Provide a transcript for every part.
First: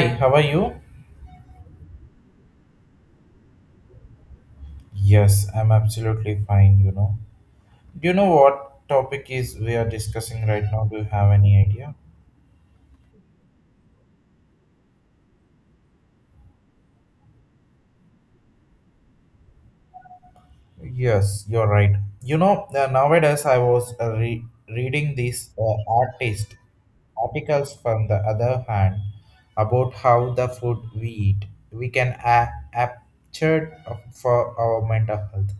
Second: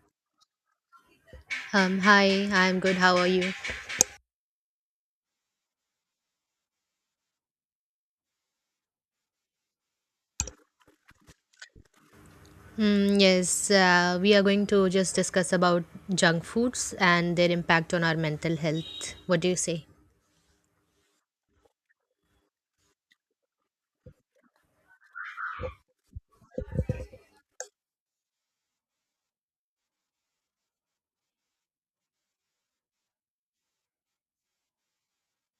Hi, how are you? Hi, I'm good. How are you? Yes, I'm absolutely fine. Do you know what topic is we are discussing right now? Do you have any idea? Mm, yes, We are going to just discuss about junk foods and their impact on our mental health. What do you say? Yes, you're right. Nowadays I was reading these artist articles from the other hand about how the food we eat we can capture for our mental health,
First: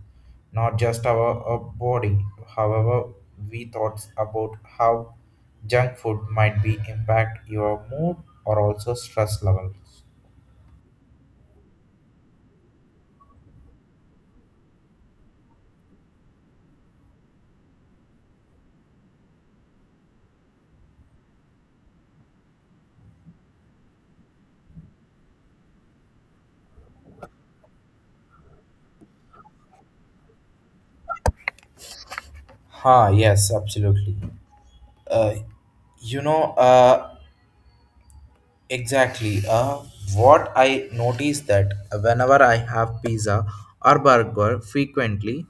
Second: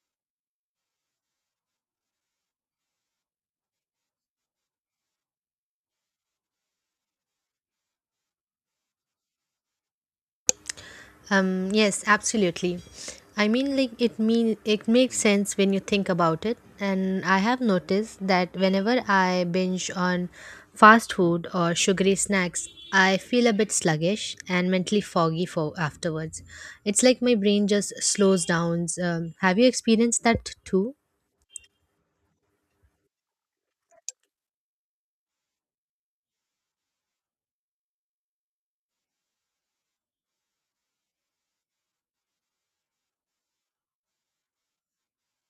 not just our body. However, we thoughts about how junk food might be impact your mood or also stress levels. Yes, absolutely. I mean, like it mean it makes sense when you think about it. And I have noticed that whenever I binge on fast food or sugary snacks, I feel a bit sluggish and mentally foggy for afterwards. It's like my brain just slows down. Have you experienced that too? Ha, yes, absolutely. Uh, you know, uh, Exactly. What I noticed that whenever I have pizza or burger frequently,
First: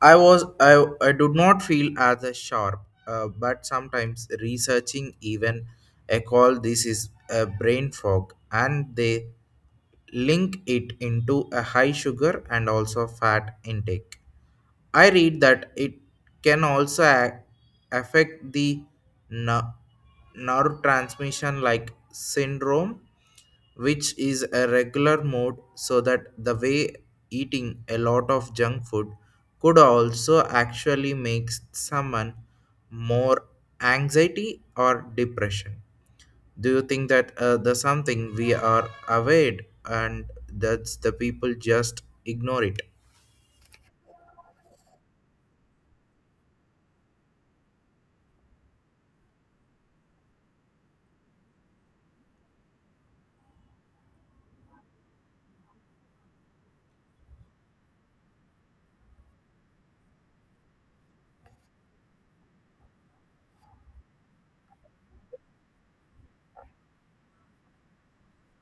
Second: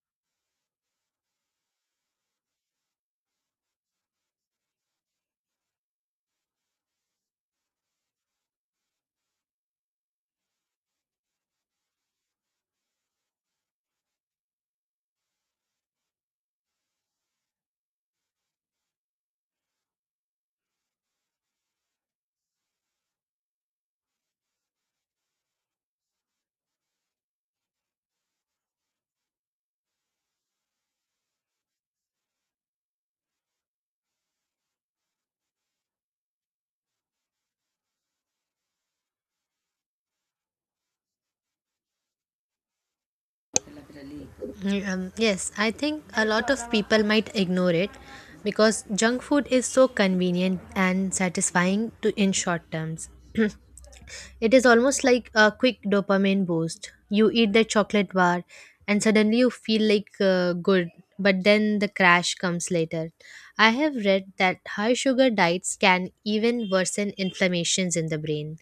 I did not feel as a sharp. But sometimes researching even I call this is a brain fog, and they link it into a high sugar and also fat intake I read that it can also affect the ner- nerve transmission like syndrome, which is a regular mode, so that the way eating a lot of junk food could also actually make someone more anxiety or depression. Do you think that the something we are aware and that's the people just ignore it? Yes, I think a lot of people might ignore it because junk food is so convenient and satisfying to in short terms. It is almost like a quick dopamine boost. You eat the chocolate bar and suddenly you feel like good, but then the crash comes later. I have read that high sugar diets can even worsen inflammations in the brain,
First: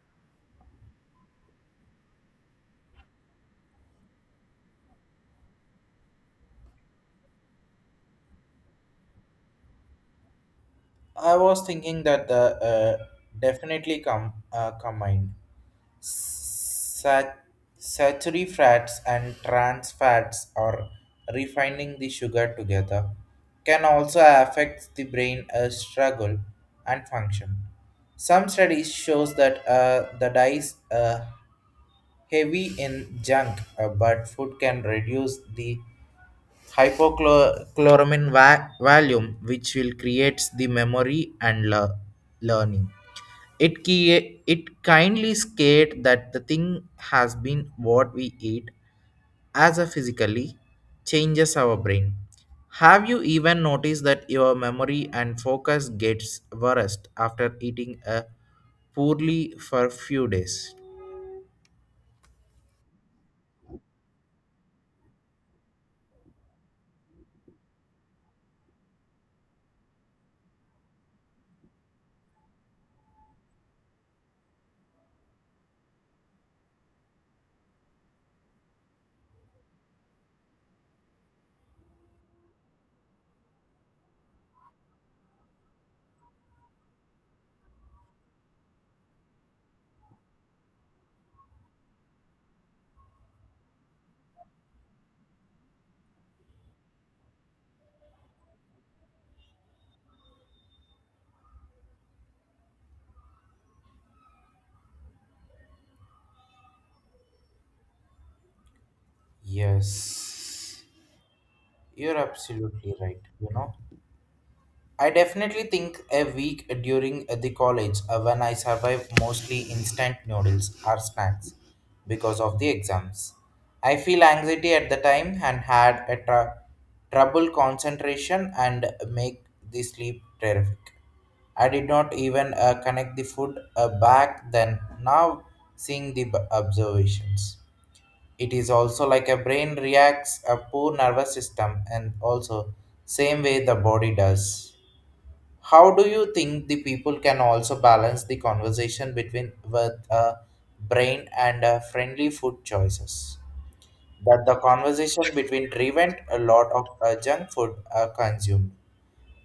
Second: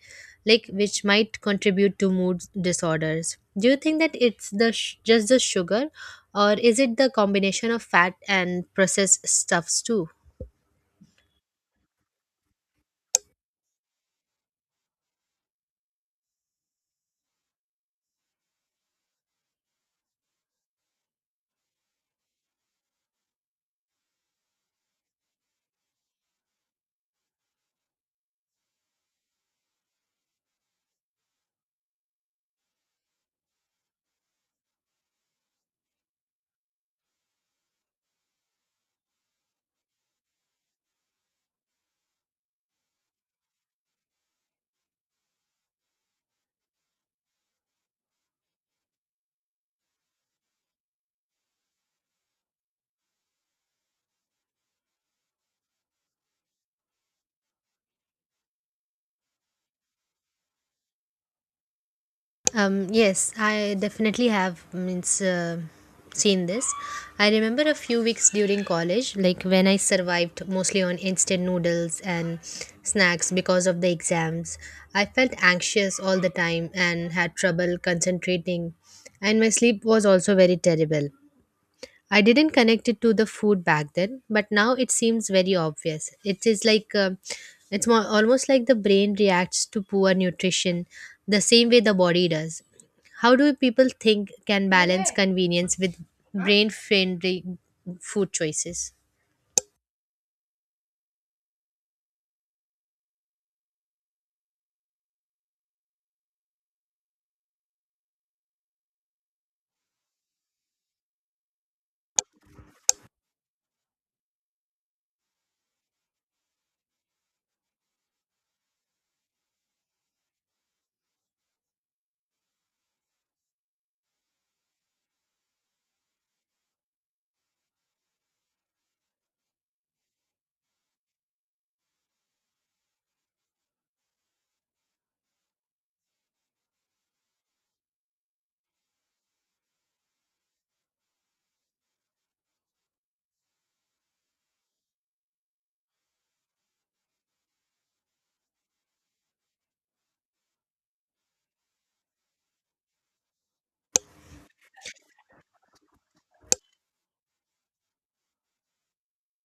like which might contribute to mood disorders. Do you think that it's just the sugar or is it the combination of fat and processed stuffs too? I was thinking that the definitely combined Sat- saturated fats and trans fats or refining the sugar together can also affect the brain struggle and function. Some studies shows that the diet heavy in junk but food can reduce the Hypochloramine volume which will creates the memory and learning. It kindly scared that the thing has been what we eat as a physically changes our brain. Have you even noticed that your memory and focus gets worse after eating a poorly for few days? Yes, I definitely have means seen this. I remember a few weeks during college, like when I survived mostly on instant noodles and snacks because of the exams. I felt anxious all the time and had trouble concentrating, and my sleep was also very terrible. I didn't connect it to the food back then, but now it seems very obvious. It is like it's more, almost like the brain reacts to poor nutrition the same way the body does. How do people think can balance convenience with brain friendly food choices? Yes, you're absolutely right. I definitely think a week during the college when I survive mostly instant noodles or snacks because of the exams. I feel anxiety at the time and had trouble concentration and make the sleep terrific. I did not even connect the food back then. Now seeing the observations. It is also like a brain reacts a poor nervous system and also same way the body does. How do you think the people can also balance the conversation between with a brain and friendly food choices? That the conversation between prevent a lot of junk food consumed.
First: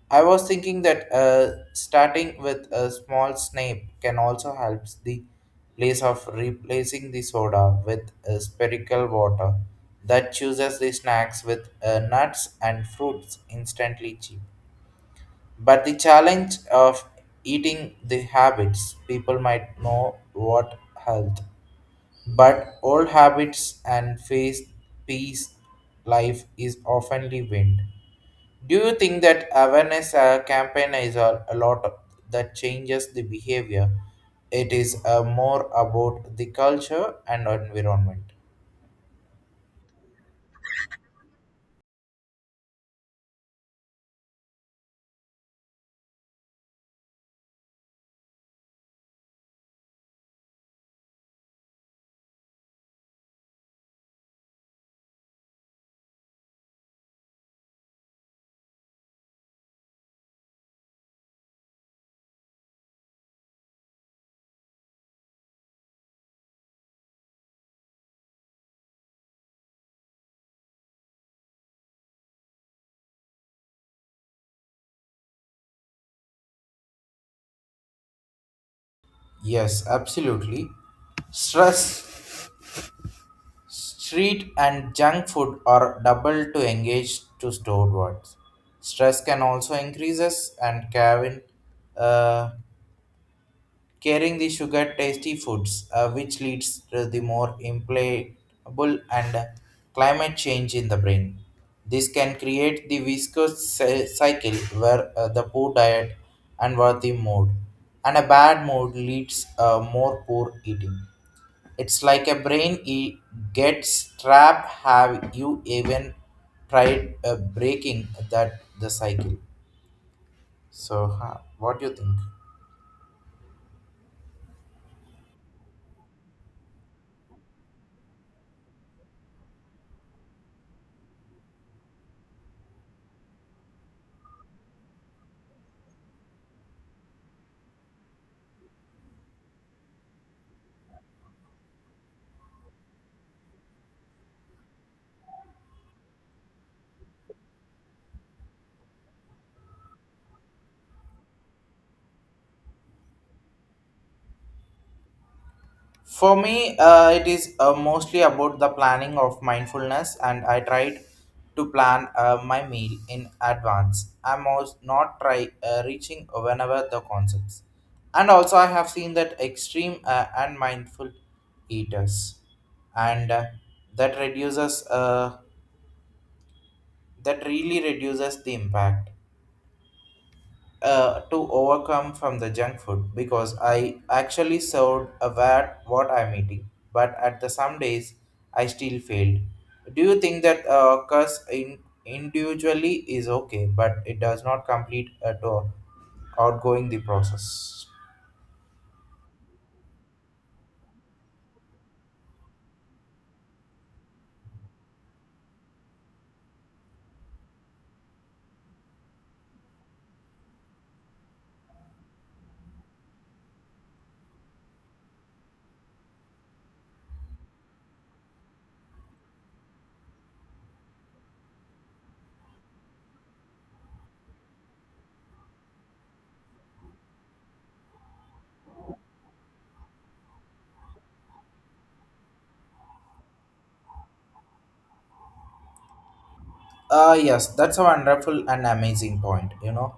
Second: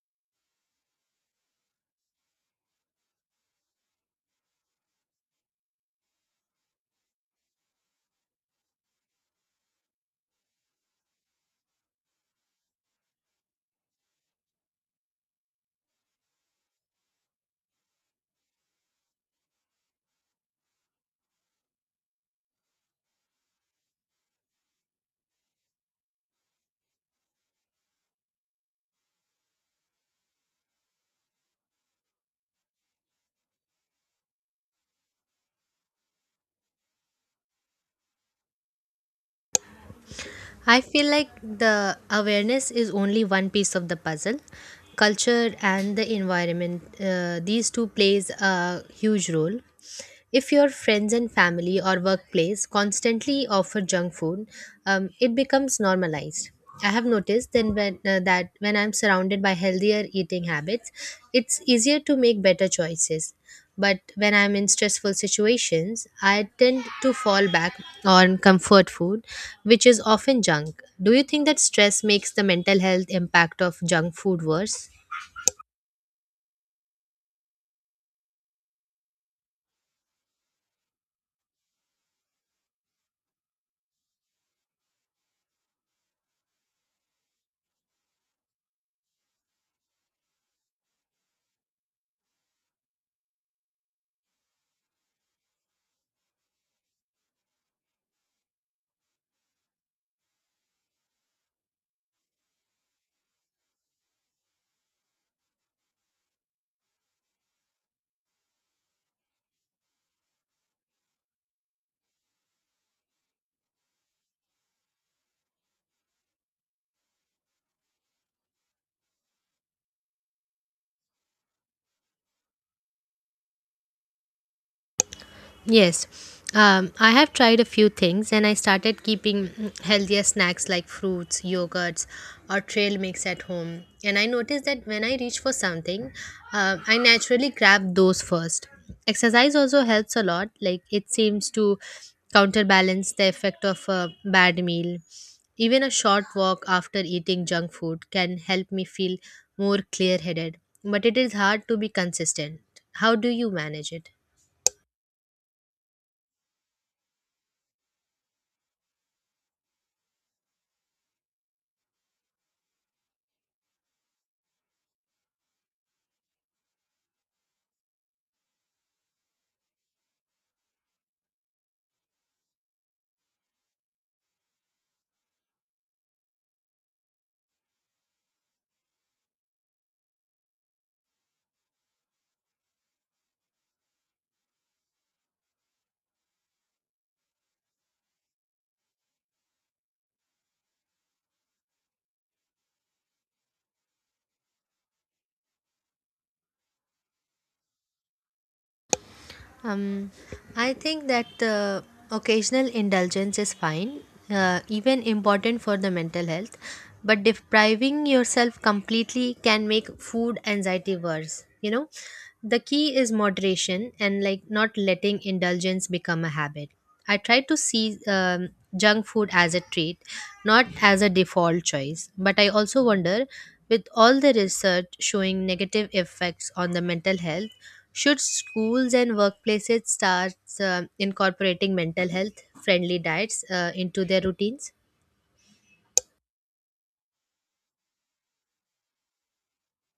I was thinking that starting with a small snack can also help the place of replacing the soda with spherical water that chooses the snacks with nuts and fruits instantly cheap. But the challenge of eating the habits, people might know what health, but old habits and face peace life is oftenly wind. Do you think that awareness campaign is that changes the behavior? It is more about the culture and environment. I feel like the awareness is only one piece of the puzzle. Culture and the environment, these two plays a huge role. If your friends and family or workplace constantly offer junk food, it becomes normalized. I have noticed that when I'm surrounded by healthier eating habits, it's easier to make better choices. But when I'm in stressful situations, I tend to fall back on comfort food, which is often junk. Do you think that stress makes the mental health impact of junk food worse? Yes, absolutely. Stress Street and junk food are double to engage to stored words. Stress can also increases and Kevin uh, carrying the sugar tasty foods, which leads to the more implacable and climate change in the brain. This can create the viscous cycle where the poor diet and worthy mood and a bad mood leads more poor eating. It's like a brain. It gets trapped. Have you even tried breaking that the cycle? So, what do you think? Yes. I have tried a few things and I started keeping healthier snacks like fruits, yogurts, or trail mix at home. And I noticed that when I reach for something, I naturally grab those first. Exercise also helps a lot, like, it seems to counterbalance the effect of a bad meal. Even a short walk after eating junk food can help me feel more clear headed, but it is hard to be consistent. How do you manage it? For me, it is mostly about the planning of mindfulness, and I tried to plan my meal in advance. I'm also not try reaching whenever the concepts, and also I have seen that extreme and mindful eaters, and that reduces uh, that really reduces the impact to overcome from the junk food because I actually served aware what I'm eating, but at the some days I still failed. Do you think that curse in individually is okay, but it does not complete at all outgoing the process? Um, I think that occasional indulgence is fine, even important for the mental health, but depriving yourself completely can make food anxiety worse. You know, the key is moderation and like not letting indulgence become a habit. I try to see junk food as a treat, not as a default choice. But I also wonder, with all the research showing negative effects on the mental health, should schools and workplaces start incorporating mental health friendly diets into their routines? Yes, that's a wonderful and amazing point. You know,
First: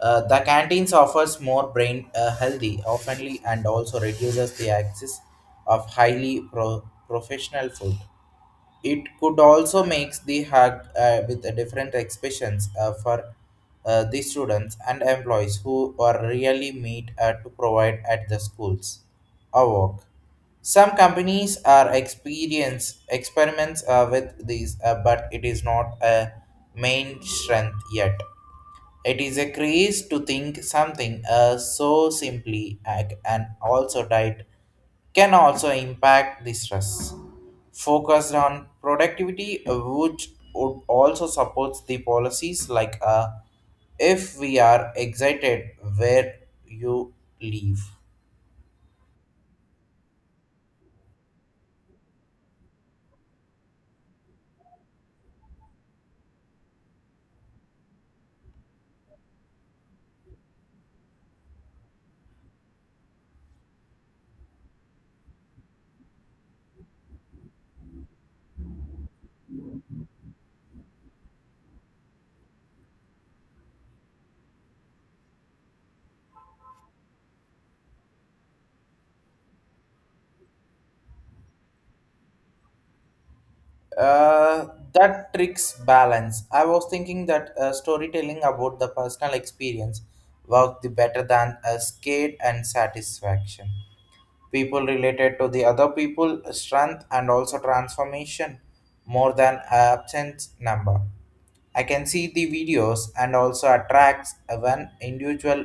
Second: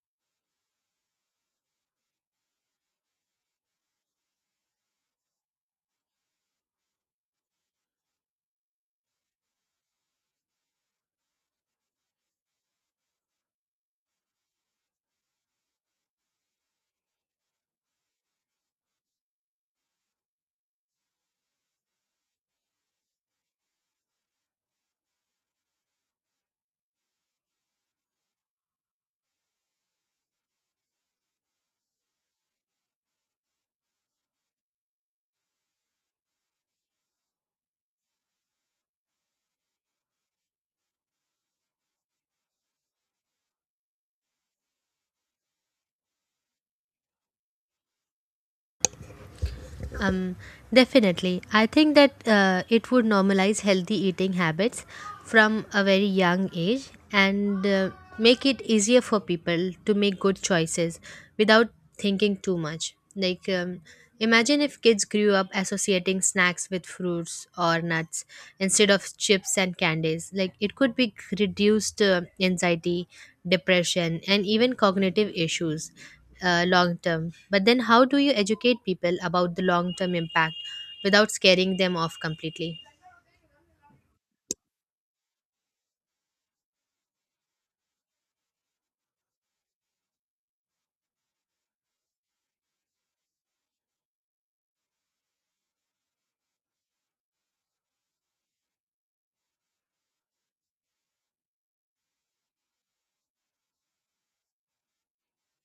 uh, The canteens offers more brain healthy, oftenly, and also reduces the access of highly professional food it could also makes the hack with a different expressions for the students and employees who are really made to provide at the schools or work. Some companies are experience experiments with these, but it is not a main strength yet. It is a craze to think something so simply and also diet can also impact the stress. Focused on productivity, which would also supports the policies like if we are excited where you leave. Um, Definitely. I think that it would normalize healthy eating habits from a very young age and make it easier for people to make good choices without thinking too much. Like, imagine if kids grew up associating snacks with fruits or nuts instead of chips and candies. Like, it could be reduced anxiety, depression, and even cognitive issues long term. But then, how do you educate people about the long term impact without scaring them off completely? Uh, that tricks balance. I was thinking that storytelling about the personal experience worked the better than a skate and satisfaction. People related to the other people strength and also transformation more than absence number. I can see the videos and also attracts when individual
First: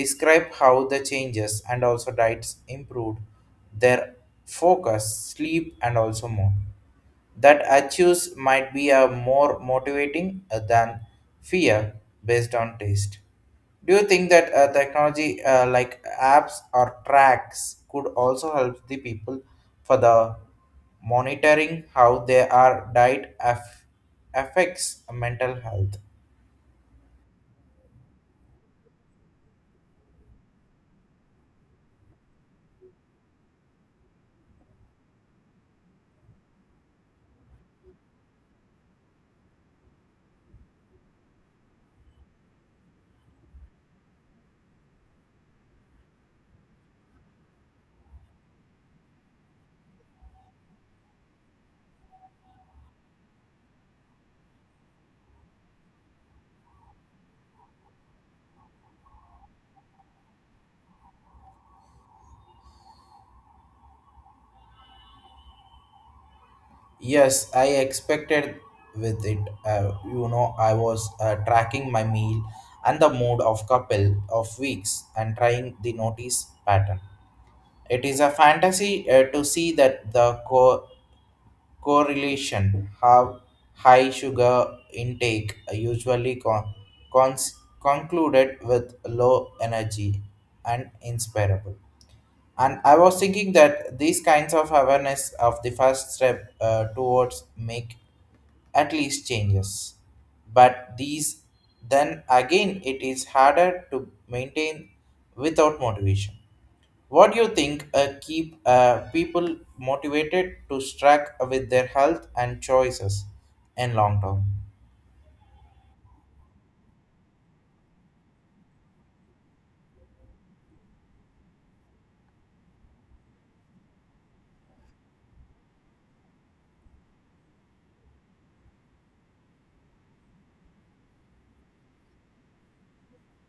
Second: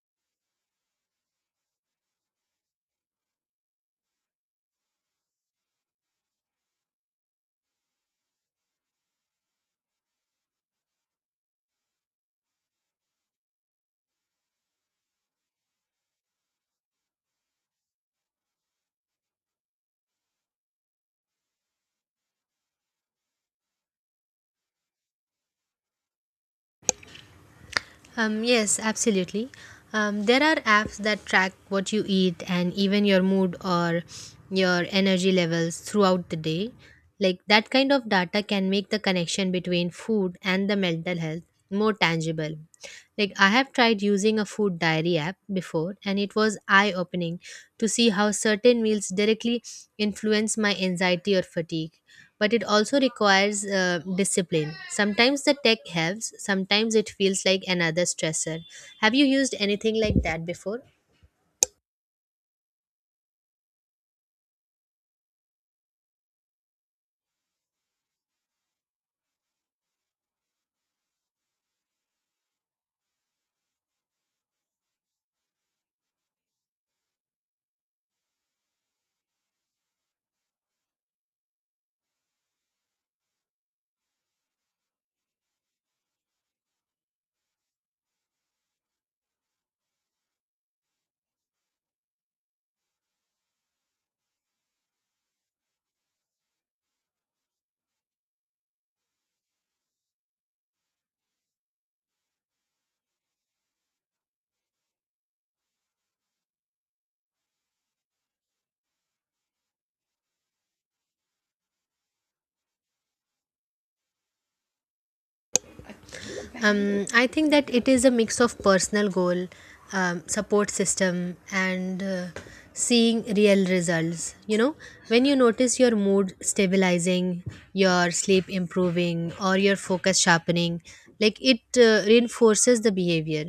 describe how the changes and also diets improved their focus, sleep and also more. That achieves might be a more motivating than fear based on taste. Do you think that technology like apps or tracks could also help the people for the monitoring how they are diet affects mental health? Yes, absolutely. There are apps that track what you eat and even your mood or your energy levels throughout the day. Like that kind of data can make the connection between food and the mental health more tangible. Like I have tried using a food diary app before, and it was eye opening to see how certain meals directly influence my anxiety or fatigue. But it also requires discipline. Sometimes the tech helps, sometimes it feels like another stressor. Have you used anything like that before? Yes, I expected with it. I was tracking my meal and the mood of couple of weeks and trying the notice pattern. It is a fantasy to see that the correlation how high sugar intake usually cons- concluded with low energy and inspirable. And I was thinking that these kinds of awareness of the first step towards make at least changes. But these, then again, it is harder to maintain without motivation. What do you think keep people motivated to strike with their health and choices in long term? I think that it is a mix of personal goal, support system, and seeing real results. You know, when you notice your mood stabilizing, your sleep improving, or your focus sharpening, like it reinforces the behavior.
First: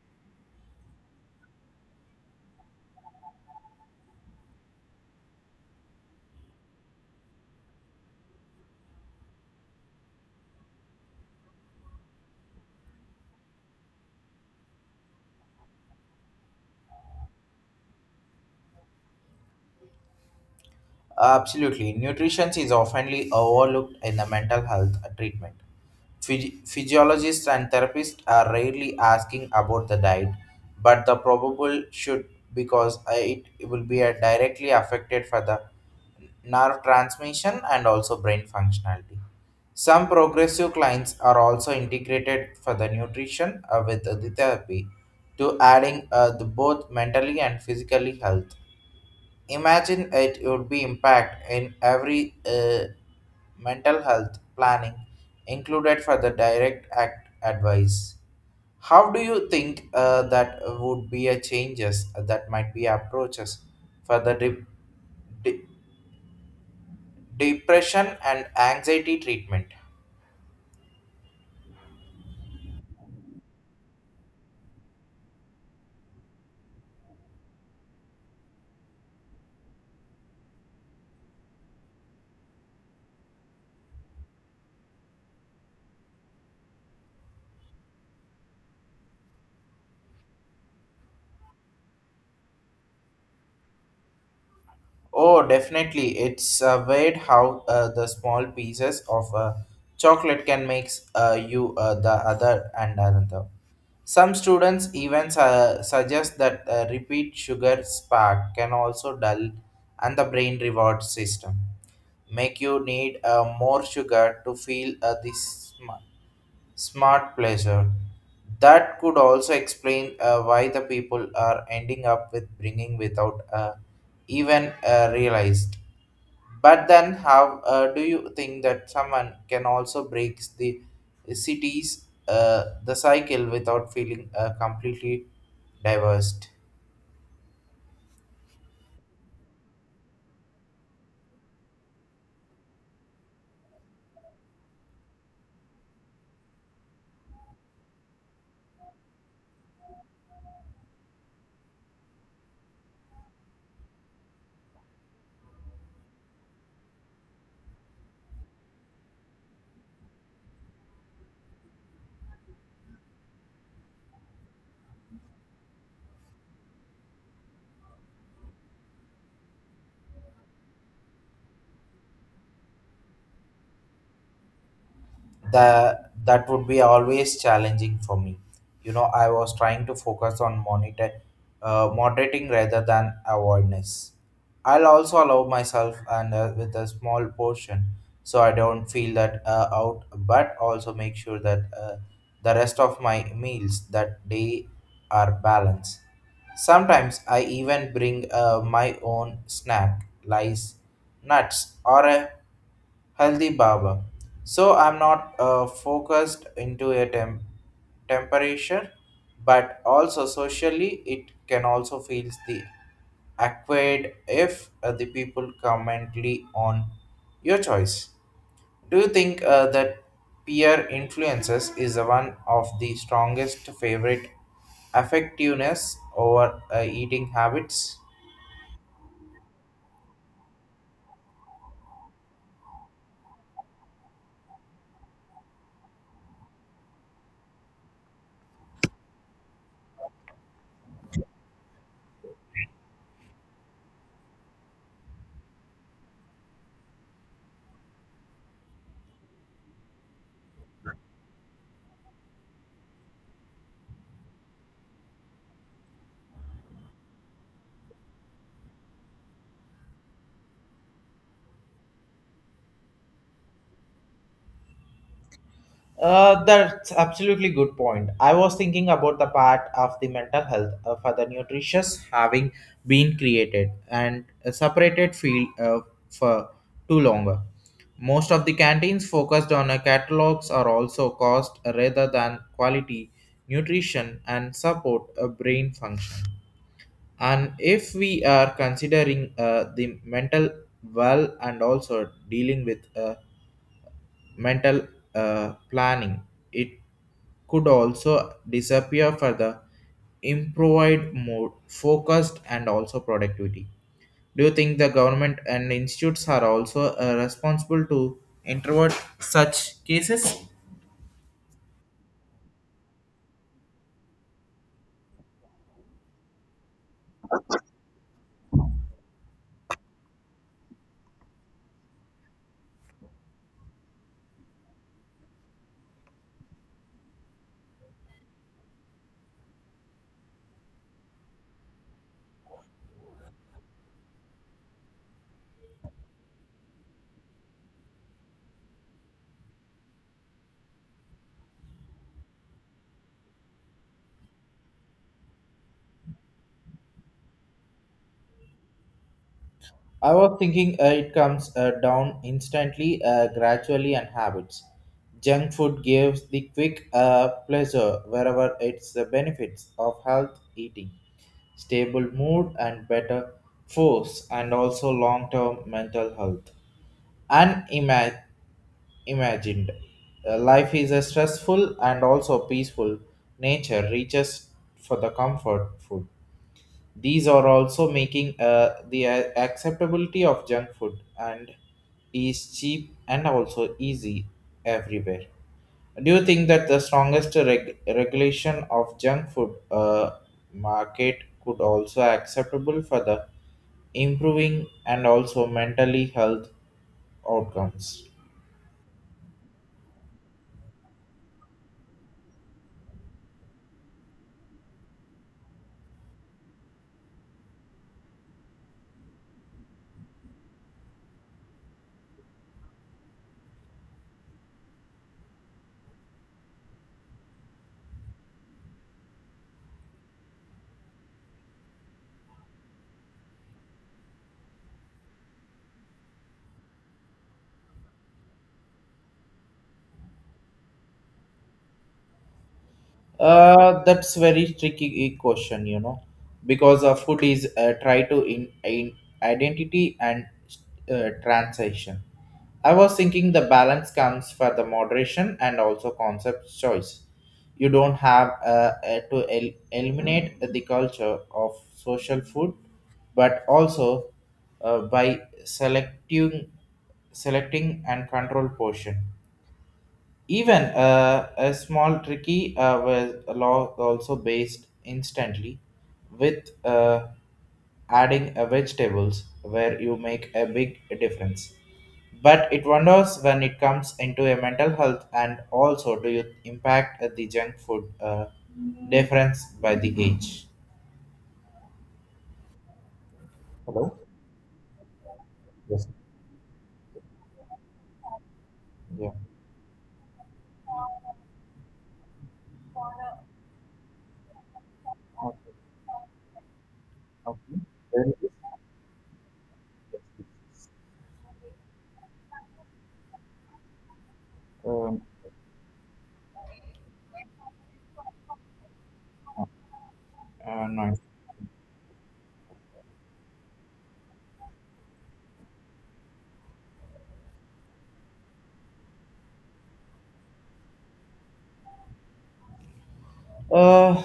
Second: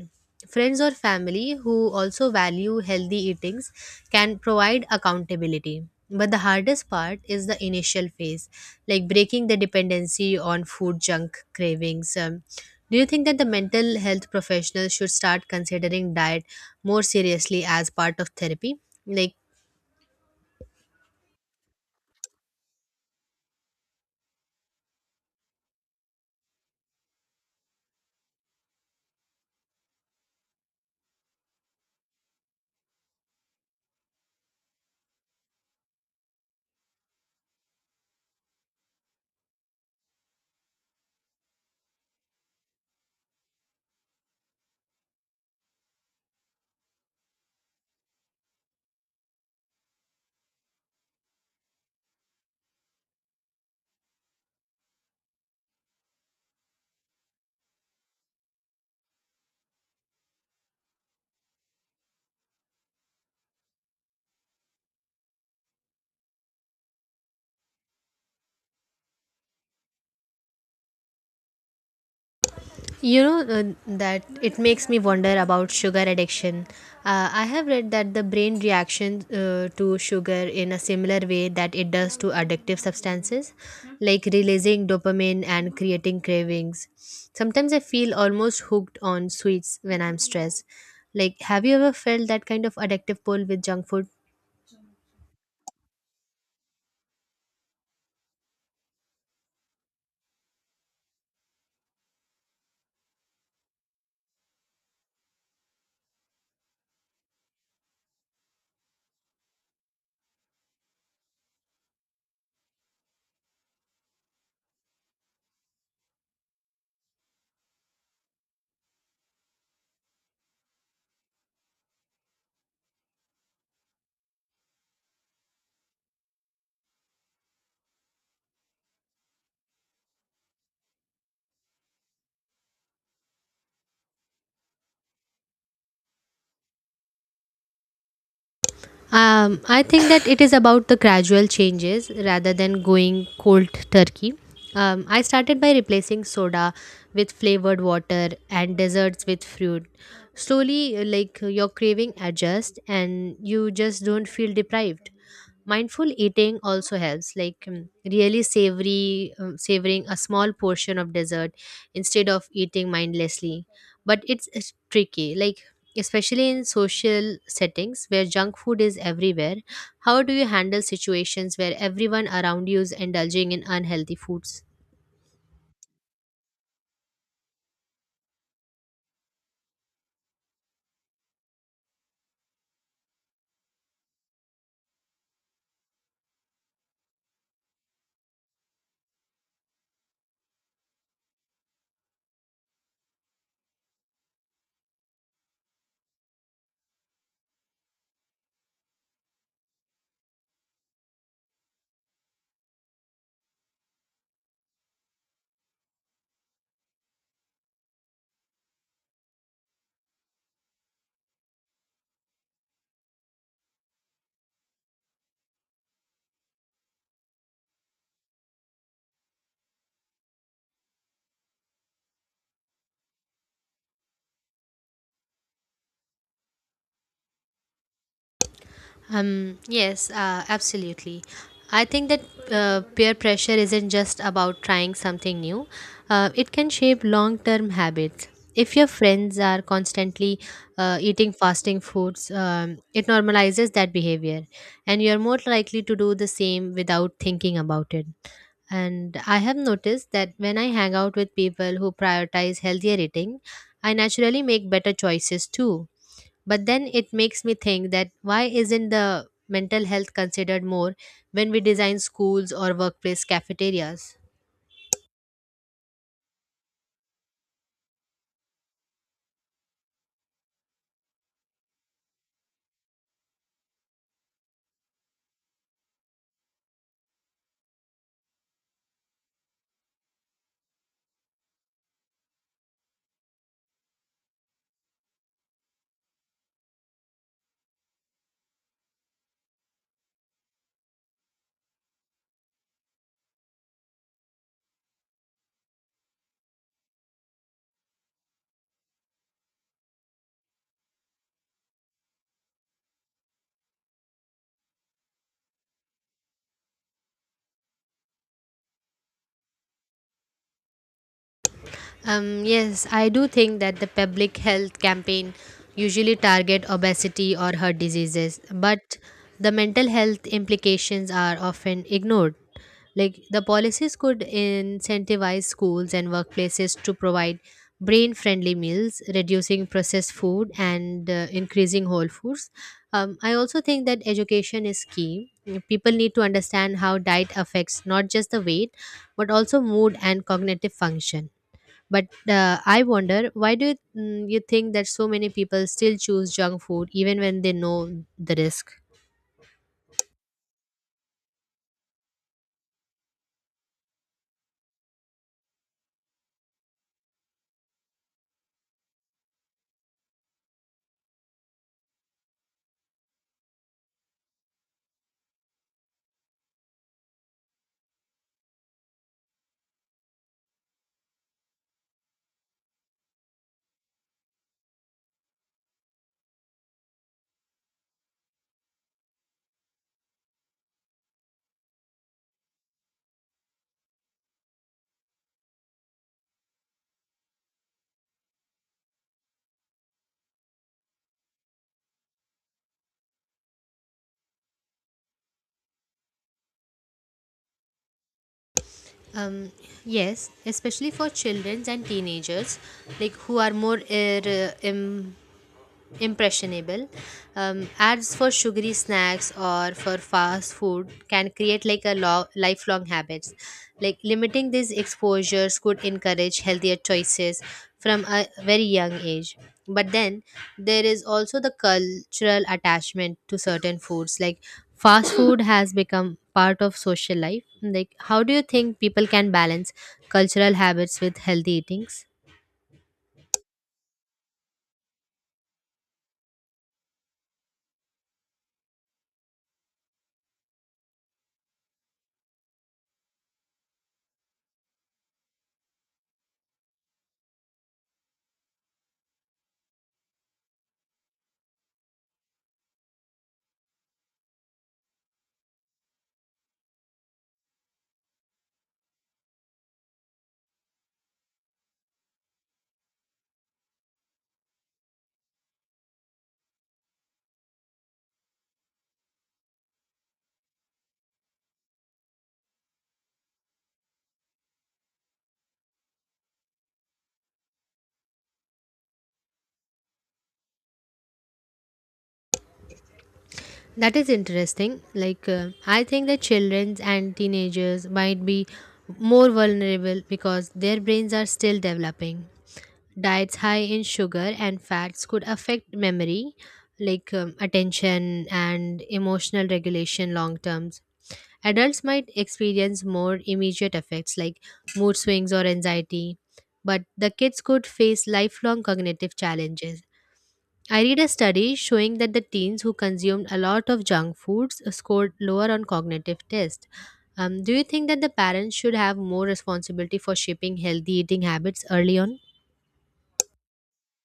Friends or family who also value healthy eatings can provide accountability. But the hardest part is the initial phase, like breaking the dependency on food junk cravings. Do you think that the mental health professionals should start considering diet more seriously as part of therapy? Like, Absolutely. Nutrition is often overlooked in the mental health treatment. Physiologists and therapists are rarely asking about the diet, but the probable should because it will be directly affected for the nerve transmission and also brain functionality. Some progressive clients are also integrated for the nutrition with the therapy to adding the both mentally and physically health. Imagine it would be impact in every mental health planning included for the direct act advice. How do you think that would be a changes that might be approaches for the de- depression and anxiety treatment? You know uh, that it makes me wonder about sugar addiction. I have read that the brain reaction to sugar in a similar way that it does to addictive substances, like releasing dopamine and creating cravings. Sometimes I feel almost hooked on sweets when I'm stressed. Like, have you ever felt that kind of addictive pull with junk food? Oh, definitely. It's weird how the small pieces of chocolate can make you the other and another. Some students even suggest that repeat sugar spark can also dull and the brain reward system, make you need more sugar to feel this smart pleasure. That could also explain why the people are ending up with bringing without even realized. But then, how do you think that someone can also break the cycle without feeling completely divorced? I think that it is about the gradual changes rather than going cold turkey. I started by replacing soda with flavored water and desserts with fruit. Slowly, like your craving adjusts and you just don't feel deprived. Mindful eating also helps, like savoring a small portion of dessert instead of eating mindlessly. But it's tricky. Like especially in social settings where junk food is everywhere, how do you handle situations where everyone around you is indulging in unhealthy foods? The that would be always challenging for me. I was trying to focus on monitor moderating rather than avoidance. I'll also allow myself and with a small portion so I don't feel that out, but also make sure that the rest of my meals that day are balanced. Sometimes I even bring my own snack lice nuts or a healthy barber. So I'm not focused into a temperature, but also socially it can also feel the acquired if the people commently on your choice. Do you think that peer influences is the one of the strongest favorite effectiveness over eating habits? um yes Absolutely, I think that peer pressure isn't just about trying something new. It can shape long term habits. If your friends are constantly eating fasting foods, it normalizes that behavior and you are more likely to do the same without thinking about it. And I have noticed that when I hang out with people who prioritize healthier eating, I naturally make better choices too. But then it makes me think that why isn't the mental health considered more when we design schools or workplace cafeterias? That's absolutely good point. I was thinking about the part of the mental health for the nutritious having been created and a separated field for too longer. Most of the canteens focused on catalogs are also cost rather than quality, nutrition, and support a brain function. And if we are considering the mental well and also dealing with mental planning. It could also disappear for the improved mode, focused and also productivity. Do you think the government and institutes are also responsible to introvert such cases? Yes, I do think that the public health campaign usually target obesity or heart diseases, but the mental health implications are often ignored. Like the policies could incentivize schools and workplaces to provide brain friendly meals, reducing processed food and increasing whole foods. I also think that education is key. People need to understand how diet affects not just the weight, but also mood and cognitive function. But I wonder, why do you think that so many people still choose junk food even when they know the risk? I was thinking it comes down instantly, gradually, and habits. Junk food gives the quick pleasure wherever it's the benefits of health eating, stable mood, and better force, and also long term mental health. Unimagined imagined. Life is a stressful and also peaceful nature reaches for the comfort food. These are also making the acceptability of junk food and is cheap and also easy everywhere. Do you think that the strongest regulation of junk food market could also acceptable for the improving and also mentally health outcomes? Um, yes, especially for children and teenagers, like who are more impressionable. Ads for sugary snacks or for fast food can create like lifelong habits. Like limiting these exposures could encourage healthier choices from a very young age. But then there is also the cultural attachment to certain foods, like fast food has become part of social life. Like how do you think people can balance cultural habits with healthy eatings? That's very tricky question, because food is try to in identity and transition. I was thinking the balance comes for the moderation and also concept choice. You don't have eliminate the culture of social food, but also by selecting and control portion. Even a small tricky was also based instantly with adding vegetables where you make a big difference. But it wonders when it comes into a mental health and also do you impact the junk food difference by the age. That Hello? is interesting. Like, I Yes. think that children and teenagers might be Yeah. more vulnerable because their brains are still developing. Diets high in sugar and fats could Okay. affect memory, like Okay. There attention is, and emotional regulation long terms. Adults might experience more immediate effects like mood um, swings or anxiety, but the kids could face lifelong cognitive challenges. I read noise. a study showing that the teens who consumed a lot of junk foods scored lower on cognitive tests. Do you think that the parents should have more responsibility for shaping healthy eating habits early on? Uh,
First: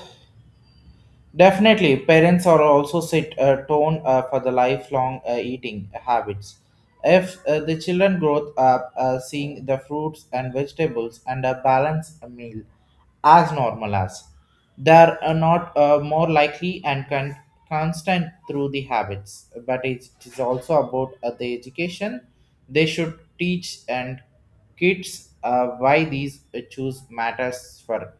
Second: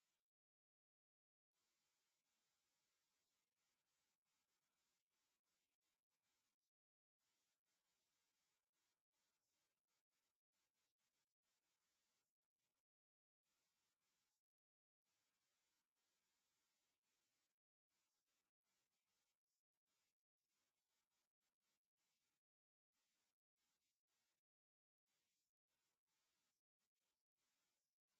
Definitely, parents are also set a tone for the lifelong eating habits. If the children grow up seeing the fruits and vegetables and a balanced meal as normal as, they are not more likely and constant through the habits. But it is also about the education. They should teach and kids why these choose matters for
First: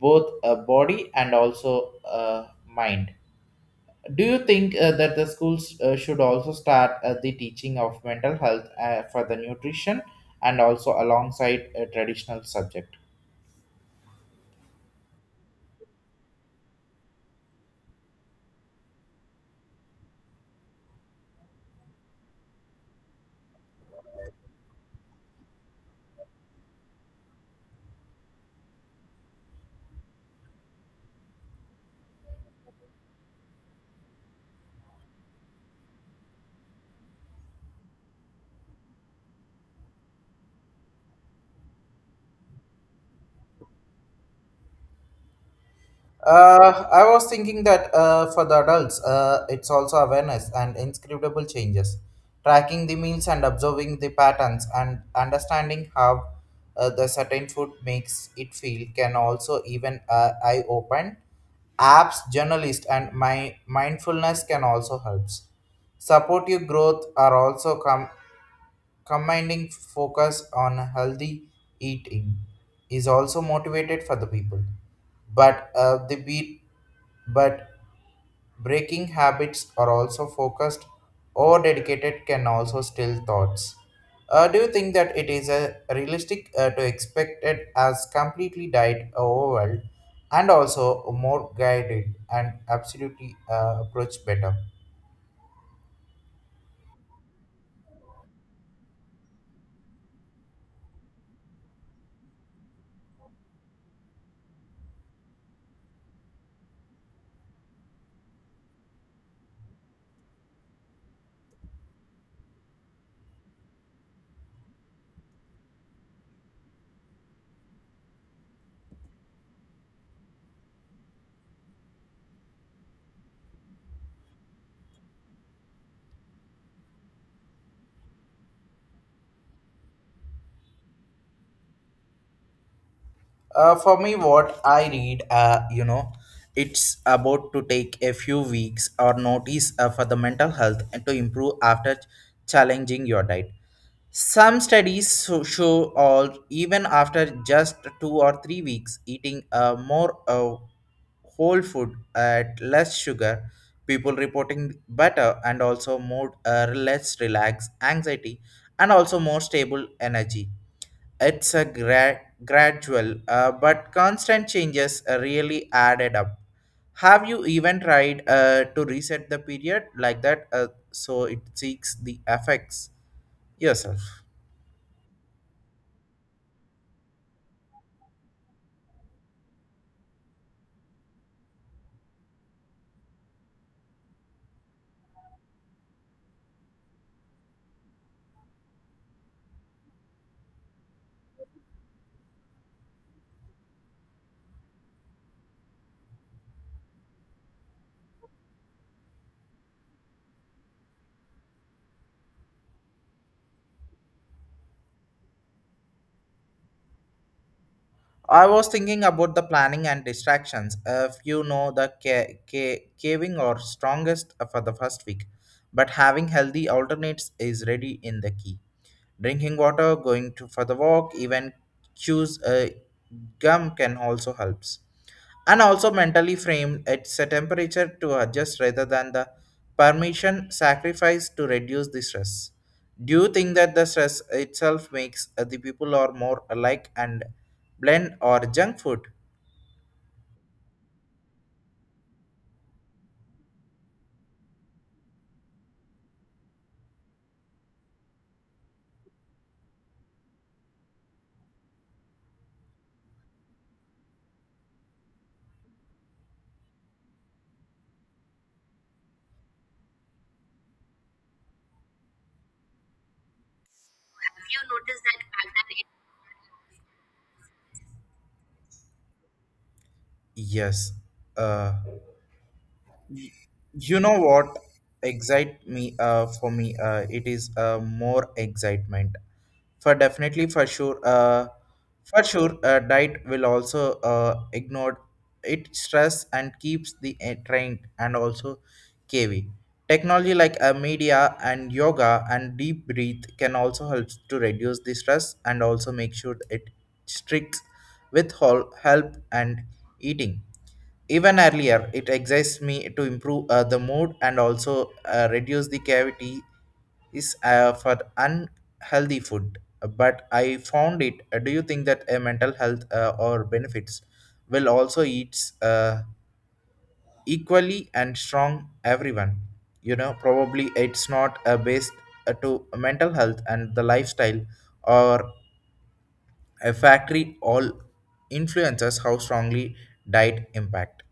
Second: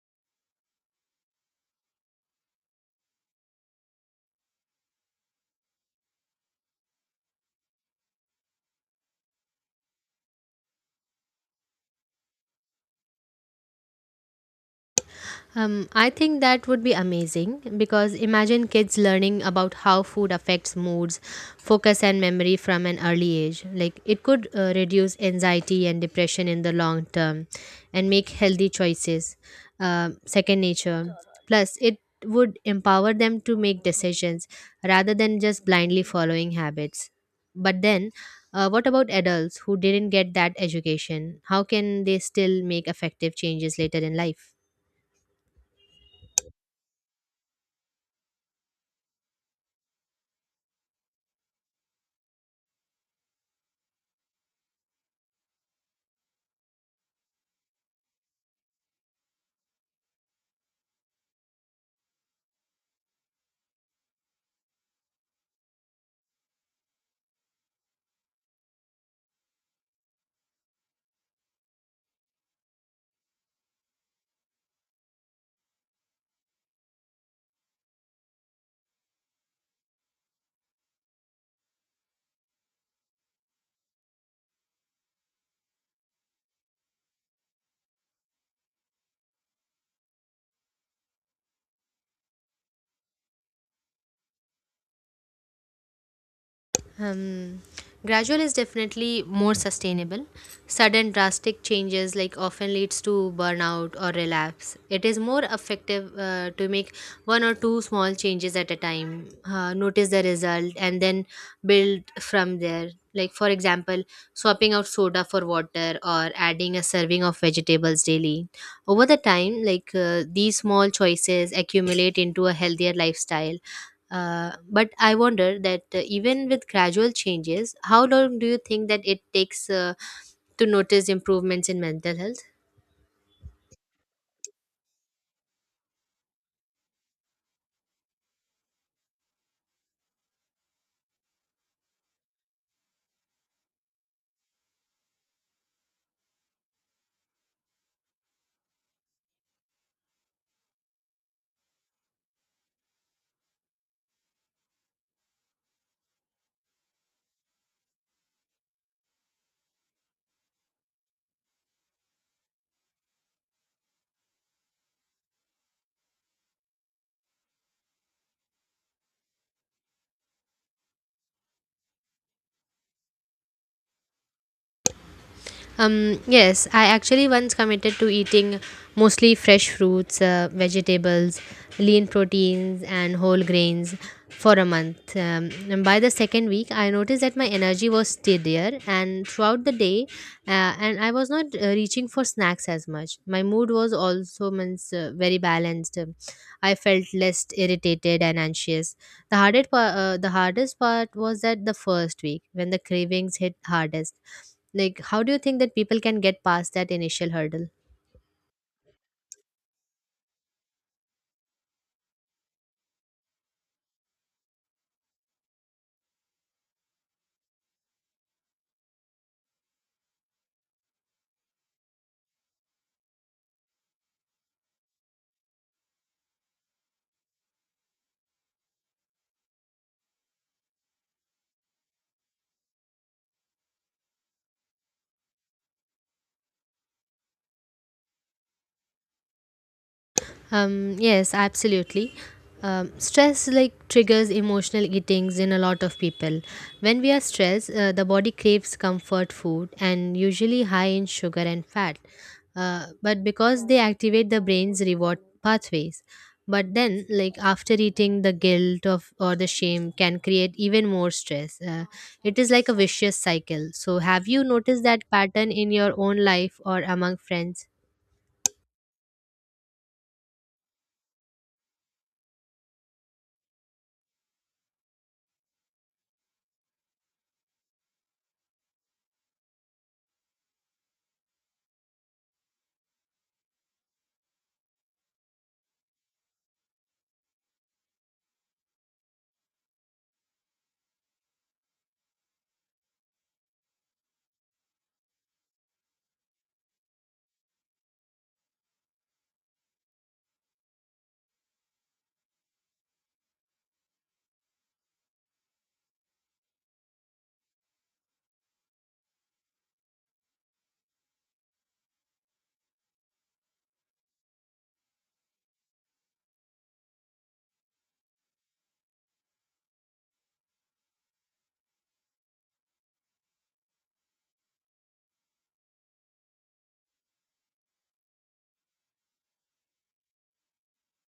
both a body and also a mind. Do you think that the schools should also start the teaching of mental health for the nutrition and also alongside a traditional subject? I think that would be amazing because imagine kids learning about how food affects moods, focus, and memory from an early age. Like it could reduce anxiety and depression in the long term and make healthy choices, second nature. Plus, it would empower them to make decisions rather than just blindly following habits. But then, what about adults who didn't get that education? How can they still make effective changes later in life? I was thinking that for the adults, it's also awareness and inscribable changes, tracking the meals and observing the patterns and understanding how the certain food makes it feel can also even eye open. Apps, journalist, and my mindfulness can also helps. Supportive growth are also combining focus on healthy eating is also motivated for the people but the beat but breaking habits are also focused or dedicated can also still thoughts. Do you think that it is a realistic to expect it as completely died overwhelmed and also more guided and absolutely approach better? Um, Gradual is definitely more sustainable. Sudden drastic changes like often leads to burnout or relapse. It is more effective to make one or two small changes at a time, notice the result, and then build from there. Like for example, swapping out soda for water or adding a serving of vegetables daily. Over the time, like these small choices accumulate into a healthier lifestyle. But I wonder that even with gradual changes, how long do you think that it takes to notice improvements in mental health? For me, what I read, it's about to take a few weeks or notice for the mental health and to improve after challenging your diet. Some studies show all even after just 2 or 3 weeks eating a more whole food at less sugar, people reporting better and also more less relaxed anxiety and also more stable energy. It's a gradual but constant changes really added up. Have you even tried to reset the period like that so it seeks the effects yourself? Yes, I actually once committed to eating mostly fresh fruits, vegetables, lean proteins, and whole grains for a month. And by the second week, I noticed that my energy was steadier, and throughout the day, and I was not reaching for snacks as much. My mood was also very balanced. I felt less irritated and anxious. The hardest part was that the first week when the cravings hit hardest. Like, how do you think that people can get past that initial hurdle? I was thinking about the planning and distractions. If you know the caving or strongest for the first week, but having healthy alternates is ready in the key. Drinking water, going to for the walk, even choose a gum can also helps and also mentally framed it's a temperature to adjust rather than the permission sacrifice to reduce the stress. Do you think that the stress itself makes the people are more alike and blend or junk food? Yes, absolutely. Stress like triggers emotional eatings in a lot of people. When we are stressed, the body craves comfort food and usually high in sugar and fat. But because they activate the brain's reward pathways. But then, like after eating, the guilt of or the shame can create even more stress. It is like a vicious cycle. So, have you noticed that pattern in your own life or among friends? Yes. uh, y- you know what excite me for me it is more excitement for definitely for sure uh for sure diet will also ignore it stress and keeps the trained and also kv technology like media and yoga and deep breath can also help to reduce the stress and also make sure it strict with whole help and eating even earlier it excites me to improve the mood and also reduce the cavity is for unhealthy food. But I found it do you think that mental health or benefits will also eats equally and strong everyone? You know probably it's not based to mental health and the lifestyle or a factory all influences how strongly diet impact.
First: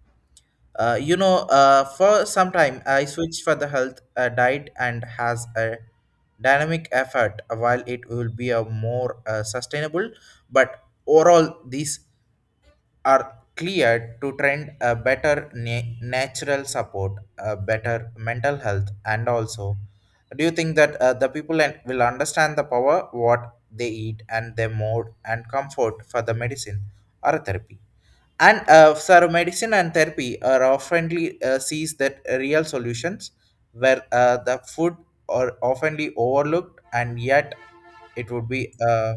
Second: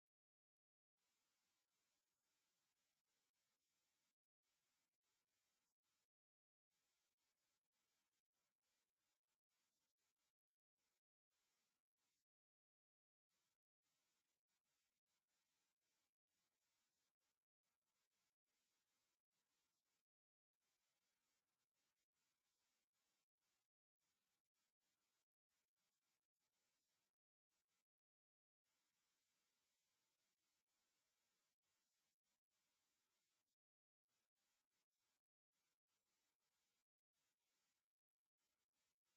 For some time I switched for the health diet and has a dynamic effort while it will be a more sustainable. But overall, these are clear to trend a better natural support, a better mental health, and also, do you think that the people and will understand the power what they eat and their mode and comfort for the medicine or therapy? And so medicine and therapy are oftenly sees that real solutions where the food are oftenly overlooked and it would be uh,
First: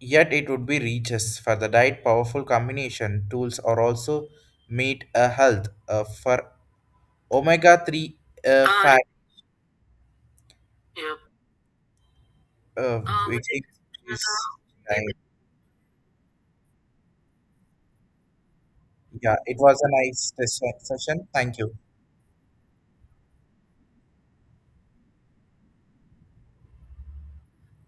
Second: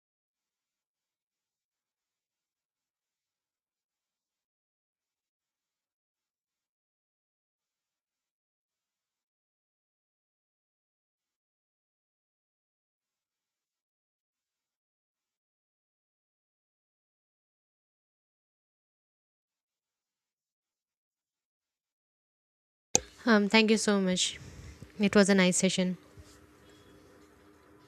yet it would be reaches for the diet powerful combination tools are also meet a health for omega 3 fat uh, we think is right. Yeah, it was a nice session. Thank you. Thank you so much. It was a nice session.